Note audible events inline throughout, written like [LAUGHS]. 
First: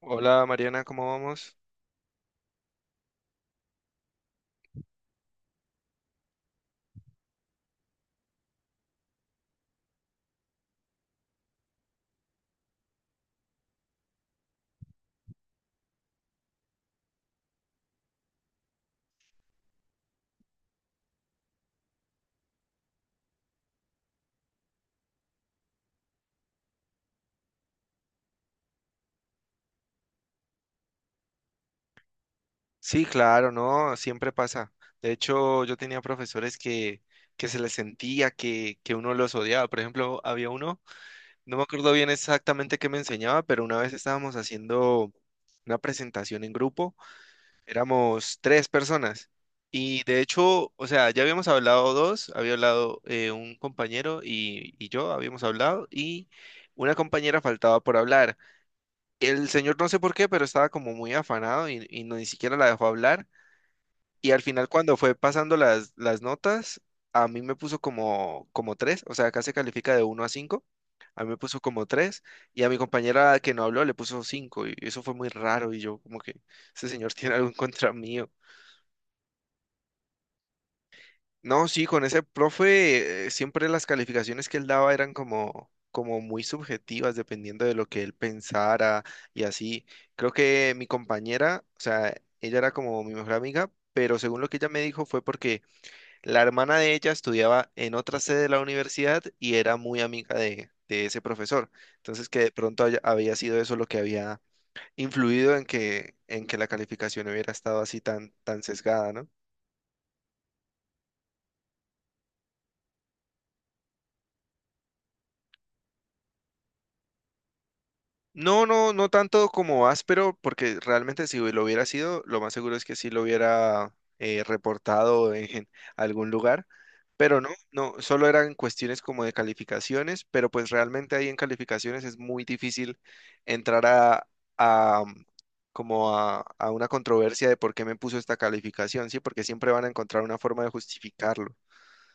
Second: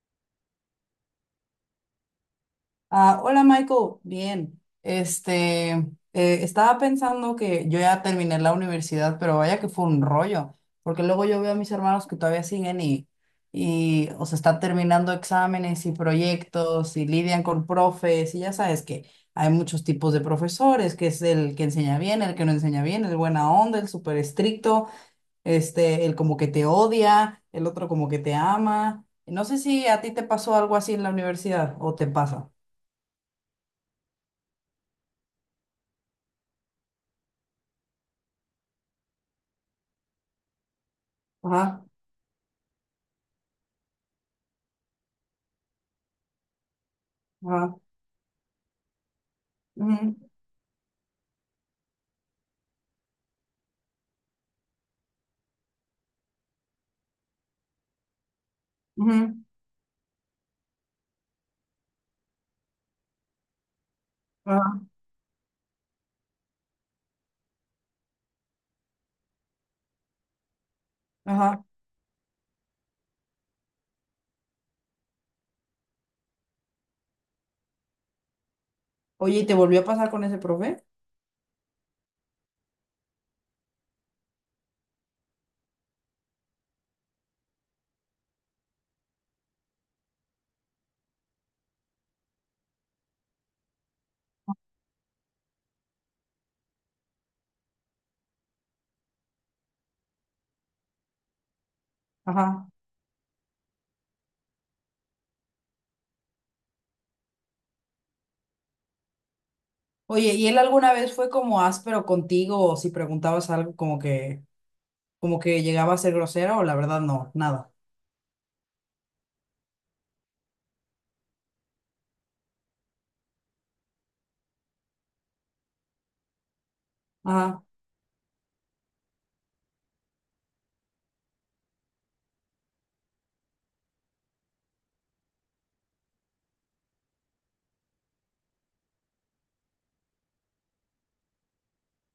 Hola Mariana, ¿cómo vamos? Ah, hola Michael, bien. Este, estaba pensando que yo ya terminé la universidad, pero vaya que fue un rollo, porque luego yo veo a mis hermanos que todavía siguen y o sea, están terminando exámenes y proyectos y lidian con profes y ya sabes que hay muchos tipos de profesores, que es el que enseña bien, el que no enseña bien, el buena onda, el súper estricto, este, el como que te odia, el otro como que te ama. No sé si a ti te pasó algo así en la universidad o te pasa. Sí, claro, no, siempre pasa. De hecho, yo tenía profesores que se les sentía que uno los odiaba. Por ejemplo, había uno, no me Ajá, acuerdo bien exactamente qué me enseñaba, pero una vez estábamos haciendo una presentación en grupo, ajá, éramos tres personas. Y ujú, de hecho, o sea, ya habíamos hablado dos, había hablado un compañero y yo habíamos hablado y una compañera faltaba por hablar. ujú, El señor no sé por qué, pero estaba como muy afanado y no, ni siquiera la dejó hablar. Y al final ajá, cuando fue pasando las notas, a mí me puso como tres, o sea, acá se califica de uno a cinco, a mí me puso ajá. como tres y a mi compañera que no habló le puso cinco y eso fue muy raro y yo como que ese señor [LAUGHS] tiene algo en contra mío. Oye, ¿y te volvió a pasar con ese profe? No, sí, con ese profe, siempre las calificaciones que él daba eran como, como muy subjetivas, dependiendo de lo que él pensara y así. Creo que mi compañera, o sea, ella era como mi mejor amiga, pero según lo que ella me dijo fue porque la hermana de ella estudiaba en otra sede de la universidad y era muy amiga de ese profesor. Entonces, que de Ajá. pronto había sido eso lo que había influido en que la calificación hubiera estado así tan, tan sesgada, ¿no? Oye, ¿y él alguna vez fue como áspero contigo o si preguntabas algo como que llegaba a ser grosero o la verdad no, nada? No, no, no tanto como áspero, porque realmente si lo hubiera sido, lo más seguro es que sí lo hubiera reportado en algún lugar, pero no, Ajá. no, solo eran cuestiones como de calificaciones, pero pues realmente ahí en calificaciones es muy difícil entrar a, a, mm, como a una controversia de por qué me puso esta calificación, ¿sí? Porque siempre van a encontrar una forma de justificarlo.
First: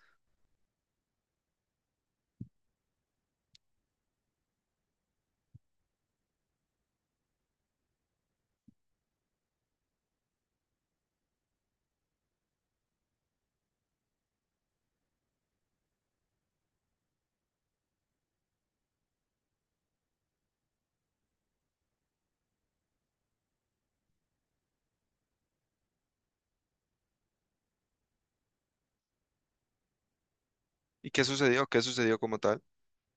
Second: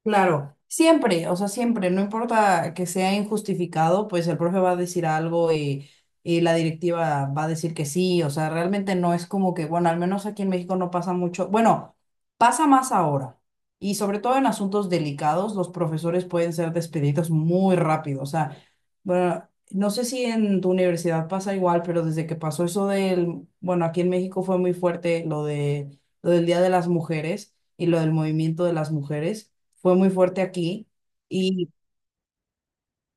Claro, siempre, o sea, siempre, no importa que sea injustificado, pues el profe va a decir algo y la directiva va a decir que sí, o sea, realmente no es como que, bueno, al menos aquí en México no pasa mucho, bueno, pasa más ahora, y sobre todo en asuntos delicados, los profesores pueden ser despedidos muy rápido, o sea, bueno, no sé si en tu universidad pasa igual, pero desde que pasó eso del, bueno, aquí en México fue muy fuerte lo de, lo del Día de las Mujeres y lo del movimiento de las mujeres fue muy fuerte aquí. ¿Y qué sucedió? Y, ¿Qué sucedió como tal?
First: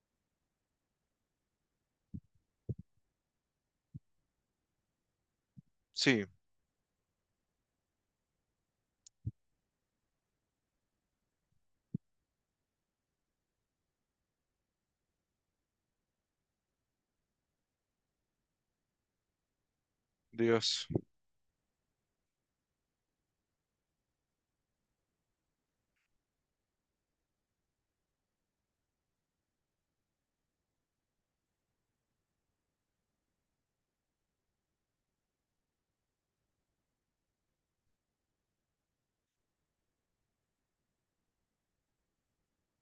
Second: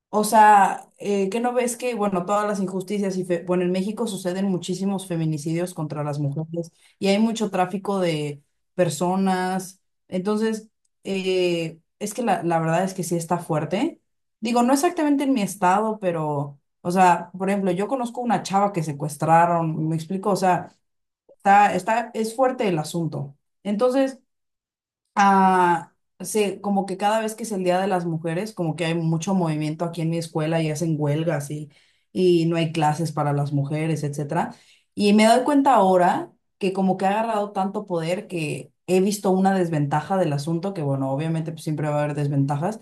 o sea, ¿qué no ves que, bueno, todas las injusticias y, bueno, en México suceden muchísimos feminicidios contra las Sí, mujeres y hay mucho tráfico de personas. Entonces, es que la verdad es que sí está fuerte. Digo, no exactamente en mi estado, pero, o sea, por ejemplo, yo conozco una chava que secuestraron, me explico, o sea, Dios. Es fuerte el asunto. Entonces, Ah, sí, como que cada vez que es el Día de las Mujeres, como que hay mucho movimiento aquí en mi escuela y hacen huelgas y no hay clases para las mujeres, etcétera. Y me doy cuenta ahora que como que ha agarrado tanto poder que he visto una desventaja del asunto, que bueno, obviamente pues, siempre va a haber desventajas,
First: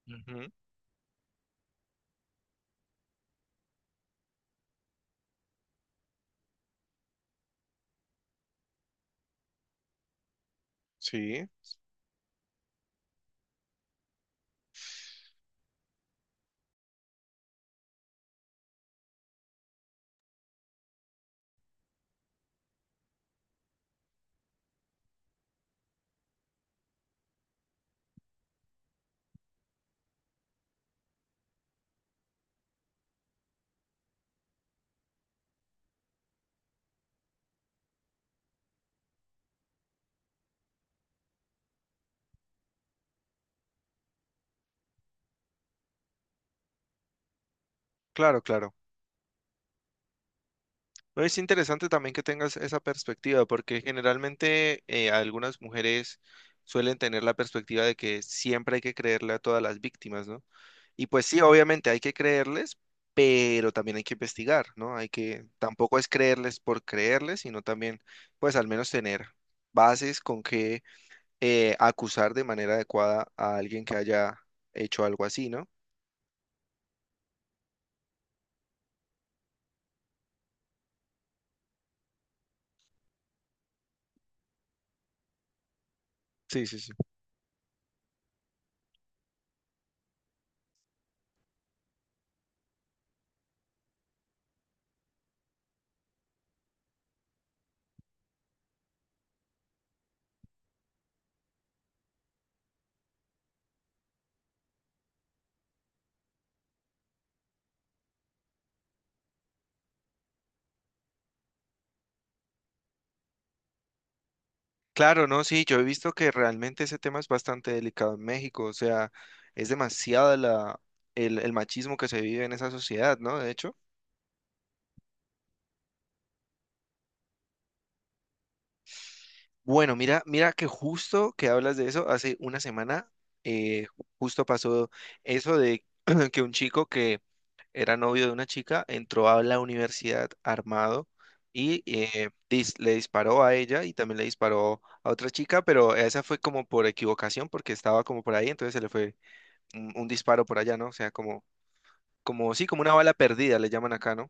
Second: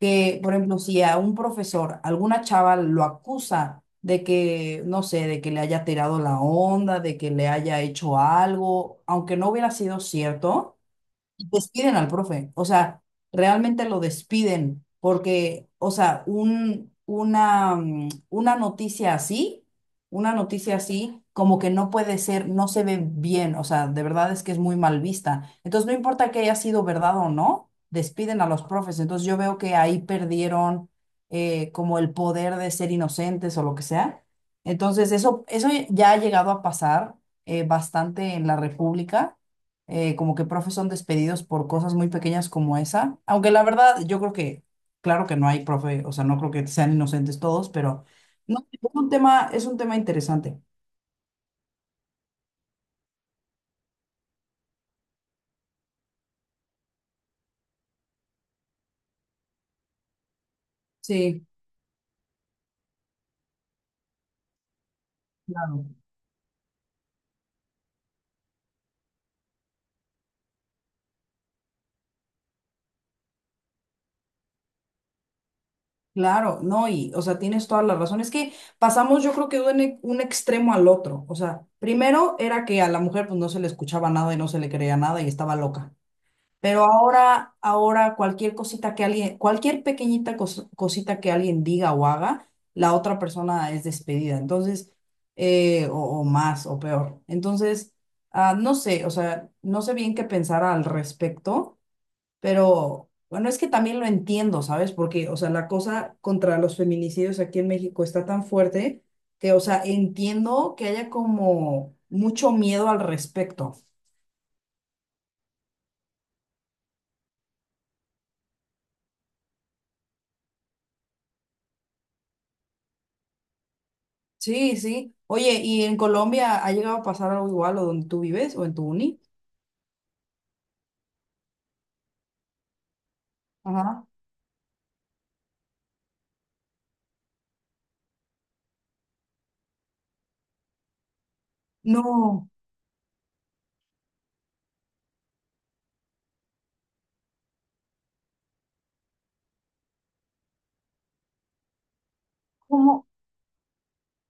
que Ujú. por ejemplo, si a un profesor, alguna chava lo acusa de que, no sé, de que le haya tirado la onda, de que le haya hecho algo, aunque no hubiera sido cierto, Sí, despiden al profe, o sea, realmente lo despiden, porque, o sea, un, una, una noticia así, como que no puede ser, no se ve bien, o sea, de verdad es que es muy mal vista. Entonces, no importa que haya sido verdad o no, despiden a los profes. Entonces, yo veo que ahí perdieron como el poder de ser inocentes o lo que sea. Entonces, eso ya ha llegado a pasar bastante en la República, como que profes son despedidos por cosas muy pequeñas como esa. Aunque la verdad, yo creo que, claro que no hay profe, o sea, no creo que sean inocentes todos, pero claro, no, claro. Es un tema interesante. No, es interesante también que tengas esa perspectiva, porque generalmente algunas mujeres suelen tener la perspectiva de que siempre hay que creerle a todas las víctimas, ¿no? Y pues sí, Sí, obviamente hay que creerles, pero también hay que investigar, ¿no? Hay que, claro. tampoco es creerles por creerles, sino también, pues al menos tener bases con que acusar de manera adecuada a alguien que haya hecho algo así, ¿no? Claro, no, y, o sea, tienes toda la razón. Es que pasamos, yo creo que de un, un extremo al otro. O sea, primero era que a la mujer pues no se le escuchaba nada y no se le creía nada y estaba loca. Sí, sí, Pero sí. ahora cualquier cosita que alguien, cualquier pequeñita cosita que alguien diga o haga, la otra persona es despedida. Entonces, eh, o, o más o peor. Entonces, no sé, o sea, no sé bien qué pensar al respecto, pero bueno, es que también lo entiendo, ¿sabes? Porque, o sea, la cosa contra los feminicidios aquí en México está tan fuerte que, o sea, entiendo que haya como mucho miedo al respecto. Claro, no, sí, yo he visto que realmente ese tema es bastante delicado en México, o sea, es demasiado la, el machismo que se vive en esa sociedad, ¿no? De hecho. Sí, sí. Oye, ¿y en Colombia ha llegado a pasar algo igual o donde tú vives o en tu uni? Bueno, mira, mira que justo que hablas de eso, hace una semana eh, Ajá. justo pasó eso de [CLEARS THROAT] que un chico que era novio de una chica entró a la universidad armado y No, le disparó a ella y también le disparó a otra chica, pero esa fue como por equivocación porque estaba como por ahí, entonces se le fue un disparo por allá, ¿no? O sea, como, como sí, como una ¿cómo, bala perdida, le llaman acá, ¿no?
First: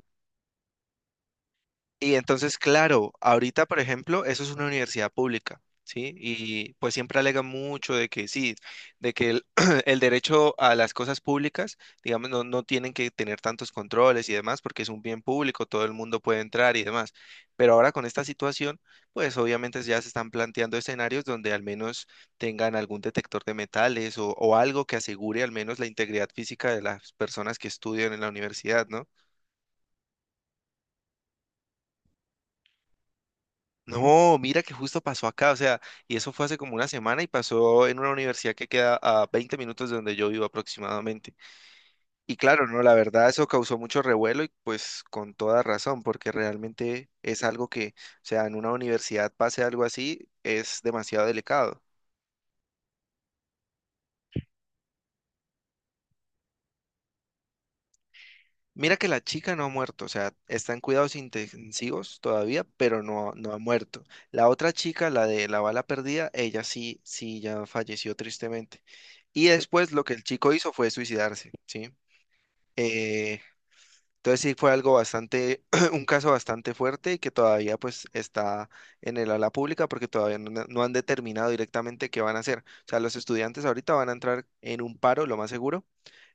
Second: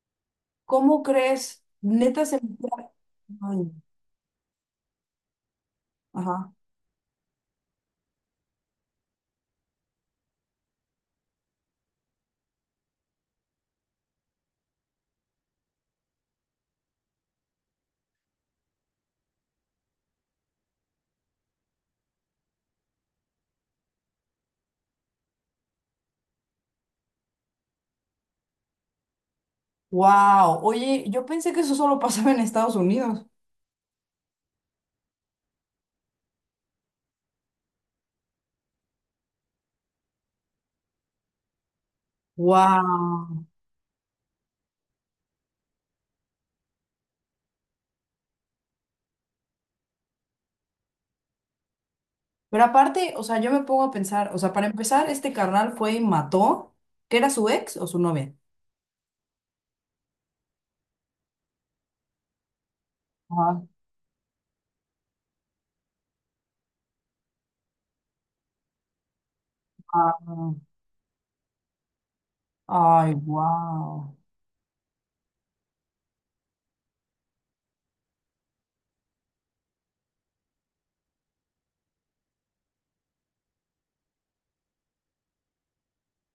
cómo crees? Y Neta me entonces, fue- claro, ahorita, Ay. por ejemplo, eso es una universidad pública, ¿sí? Ajá. Y pues siempre alega mucho de que sí, de que el, [CLEARS THROAT] el derecho a las cosas públicas, digamos, no, no tienen que tener tantos controles y demás, porque es un bien público, todo el mundo puede entrar y demás. Pero ahora con esta situación, pues obviamente ya se están planteando escenarios donde al menos tengan algún detector de metales o algo que asegure al menos la integridad física de las personas que estudian en la universidad, ¿no? Wow. Oye, yo pensé que eso solo [LAUGHS] pasaba en Estados Unidos. No, mira que justo pasó acá, o sea, y eso fue hace como una semana y pasó en una universidad que queda a 20 minutos de donde yo vivo aproximadamente. Y claro, no, la verdad Wow. eso causó mucho revuelo y pues con toda razón, porque realmente es algo que, o sea, en una universidad pase algo así es demasiado delicado. Pero aparte, o sea, yo me pongo a pensar, o sea, para empezar, este carnal fue y mató, que era su ex o su novia. Mira que la chica no ha muerto, o sea, está en cuidados intensivos todavía, pero no, no ha Ajá. muerto. La otra chica, la de la bala perdida, ella sí, sí ya falleció tristemente. Y después lo que Ah. el chico hizo fue suicidarse, ¿sí? Ay, Eh, wow. entonces sí fue algo bastante, [CLEARS THROAT] un caso bastante fuerte y que todavía pues está en el ala pública porque todavía no, no han determinado directamente qué van a hacer. O sea, los estudiantes ahorita van a entrar en un paro, lo más seguro,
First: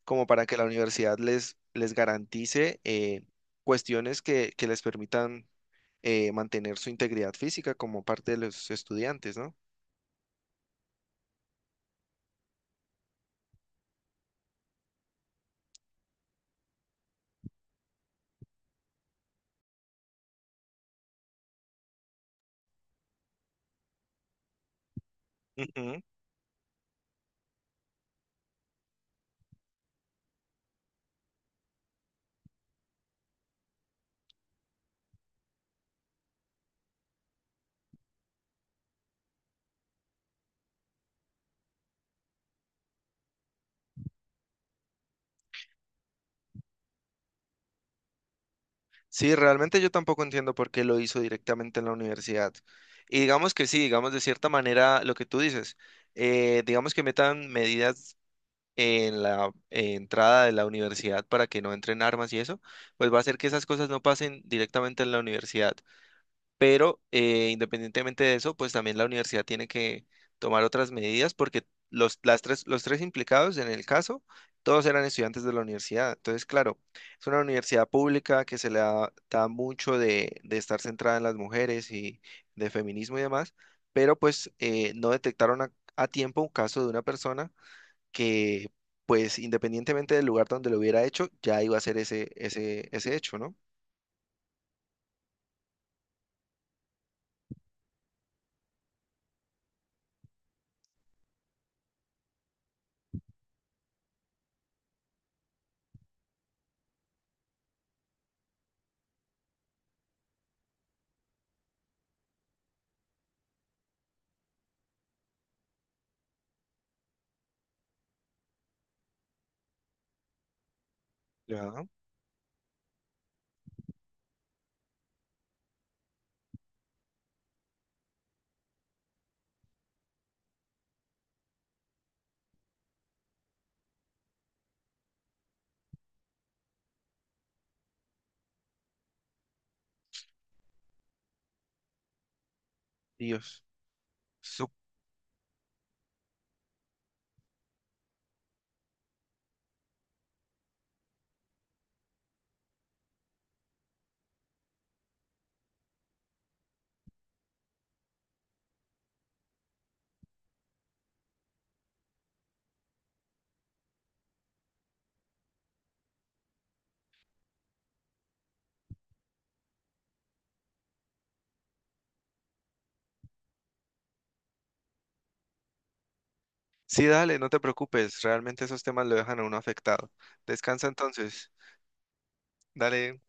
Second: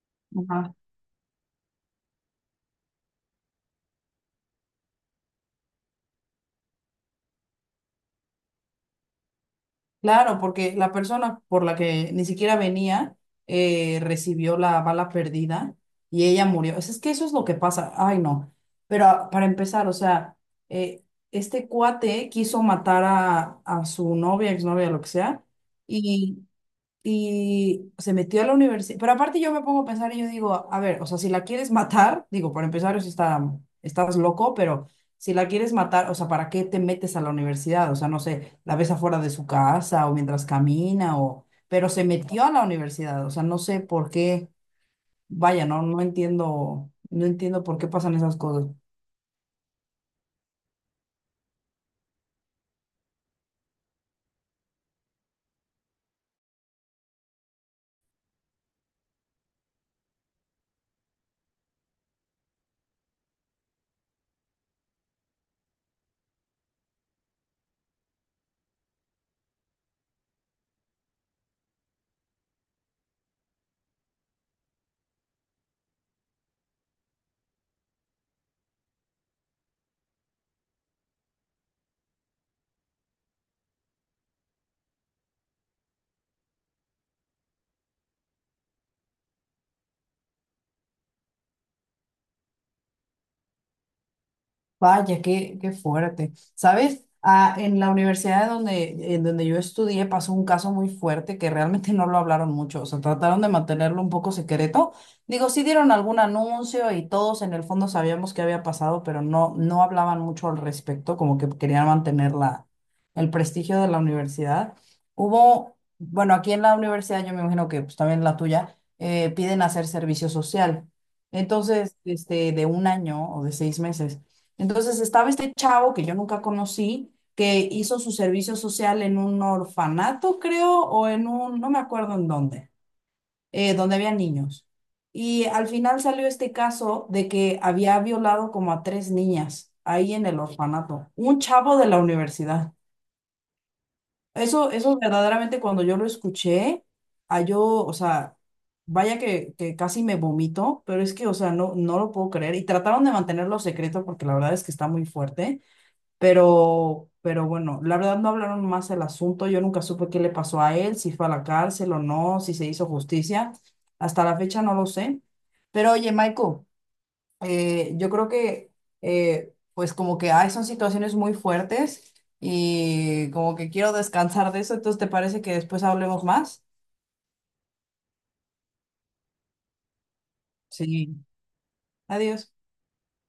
como para que la universidad les, les garantice cuestiones que les permitan mantener su integridad física como parte de los estudiantes, ¿no? Claro, porque la persona por la que ni siquiera venía recibió la bala perdida y ella murió. Es que eso es lo que pasa. Ay, no. Pero para empezar, o sea, eh, este cuate quiso matar a su novia, exnovia, lo que sea, Ujú. y se metió a la universidad. Pero aparte yo me pongo a pensar y yo digo, a ver, o sea, si la quieres matar, digo, por empezar, eso estás loco, pero si la quieres matar, o sea, ¿para qué te metes a la universidad? O sea, no sé, la ves afuera de su casa o mientras camina o. Pero se metió a la universidad, o sea, no sé por qué, vaya, no, no entiendo, por qué pasan esas cosas. Sí, realmente yo tampoco entiendo por qué lo hizo directamente en la universidad. Y digamos que sí, digamos de cierta manera lo que tú dices, digamos que metan medidas en la entrada de la universidad para que no entren armas y eso, pues va a hacer que esas cosas no pasen directamente en la universidad. Pero independientemente de eso, pues también la universidad tiene que tomar otras medidas porque las tres, los tres implicados en el caso, todos eran estudiantes de la universidad. Entonces, claro, es una universidad pública que se le da mucho de estar centrada en las mujeres y de feminismo y demás, pero pues no detectaron a tiempo un caso de una persona que, pues independientemente del lugar donde lo hubiera hecho, ya iba a ser ese, ese, ese hecho, ¿no? Vaya, qué, qué fuerte. ¿Sabes? Ah, en la universidad donde, en donde yo estudié pasó un caso muy fuerte que realmente [LAUGHS] no lo hablaron mucho. O sea, trataron de mantenerlo un poco secreto. Digo, sí dieron algún anuncio y todos en el fondo sabíamos qué había pasado, pero no, no hablaban mucho al respecto, como que querían mantener la, el prestigio de la universidad. Hubo, bueno, aquí en la universidad, yo me imagino que pues, también la tuya, piden hacer servicio social. Ya, Entonces, este, de un año o de seis meses. Entonces estaba este chavo que yo nunca conocí, que hizo su servicio social en un orfanato, creo, o en un, no me acuerdo en dónde, donde había niños. Y al final salió este caso de que había violado como a tres niñas ahí en el orfanato, un chavo de la universidad. Dios. Eso verdaderamente cuando yo lo escuché, a yo, o sea, vaya que casi me vomito, pero es que, o sea, no, no lo puedo creer. Y trataron de mantenerlo secreto porque la verdad es que está muy fuerte. Pero bueno, la verdad no hablaron más del asunto. Yo nunca supe qué le pasó a él, si fue a la cárcel o no, si se hizo justicia. Hasta la fecha no lo sé. Pero oye, Michael, yo creo que, pues como que ay, son situaciones muy fuertes y como que quiero descansar de eso. Entonces, ¿te parece que después hablemos más? Sí, dale, no te preocupes, realmente esos temas lo dejan a uno afectado. Descansa Sí. entonces. Adiós. Dale.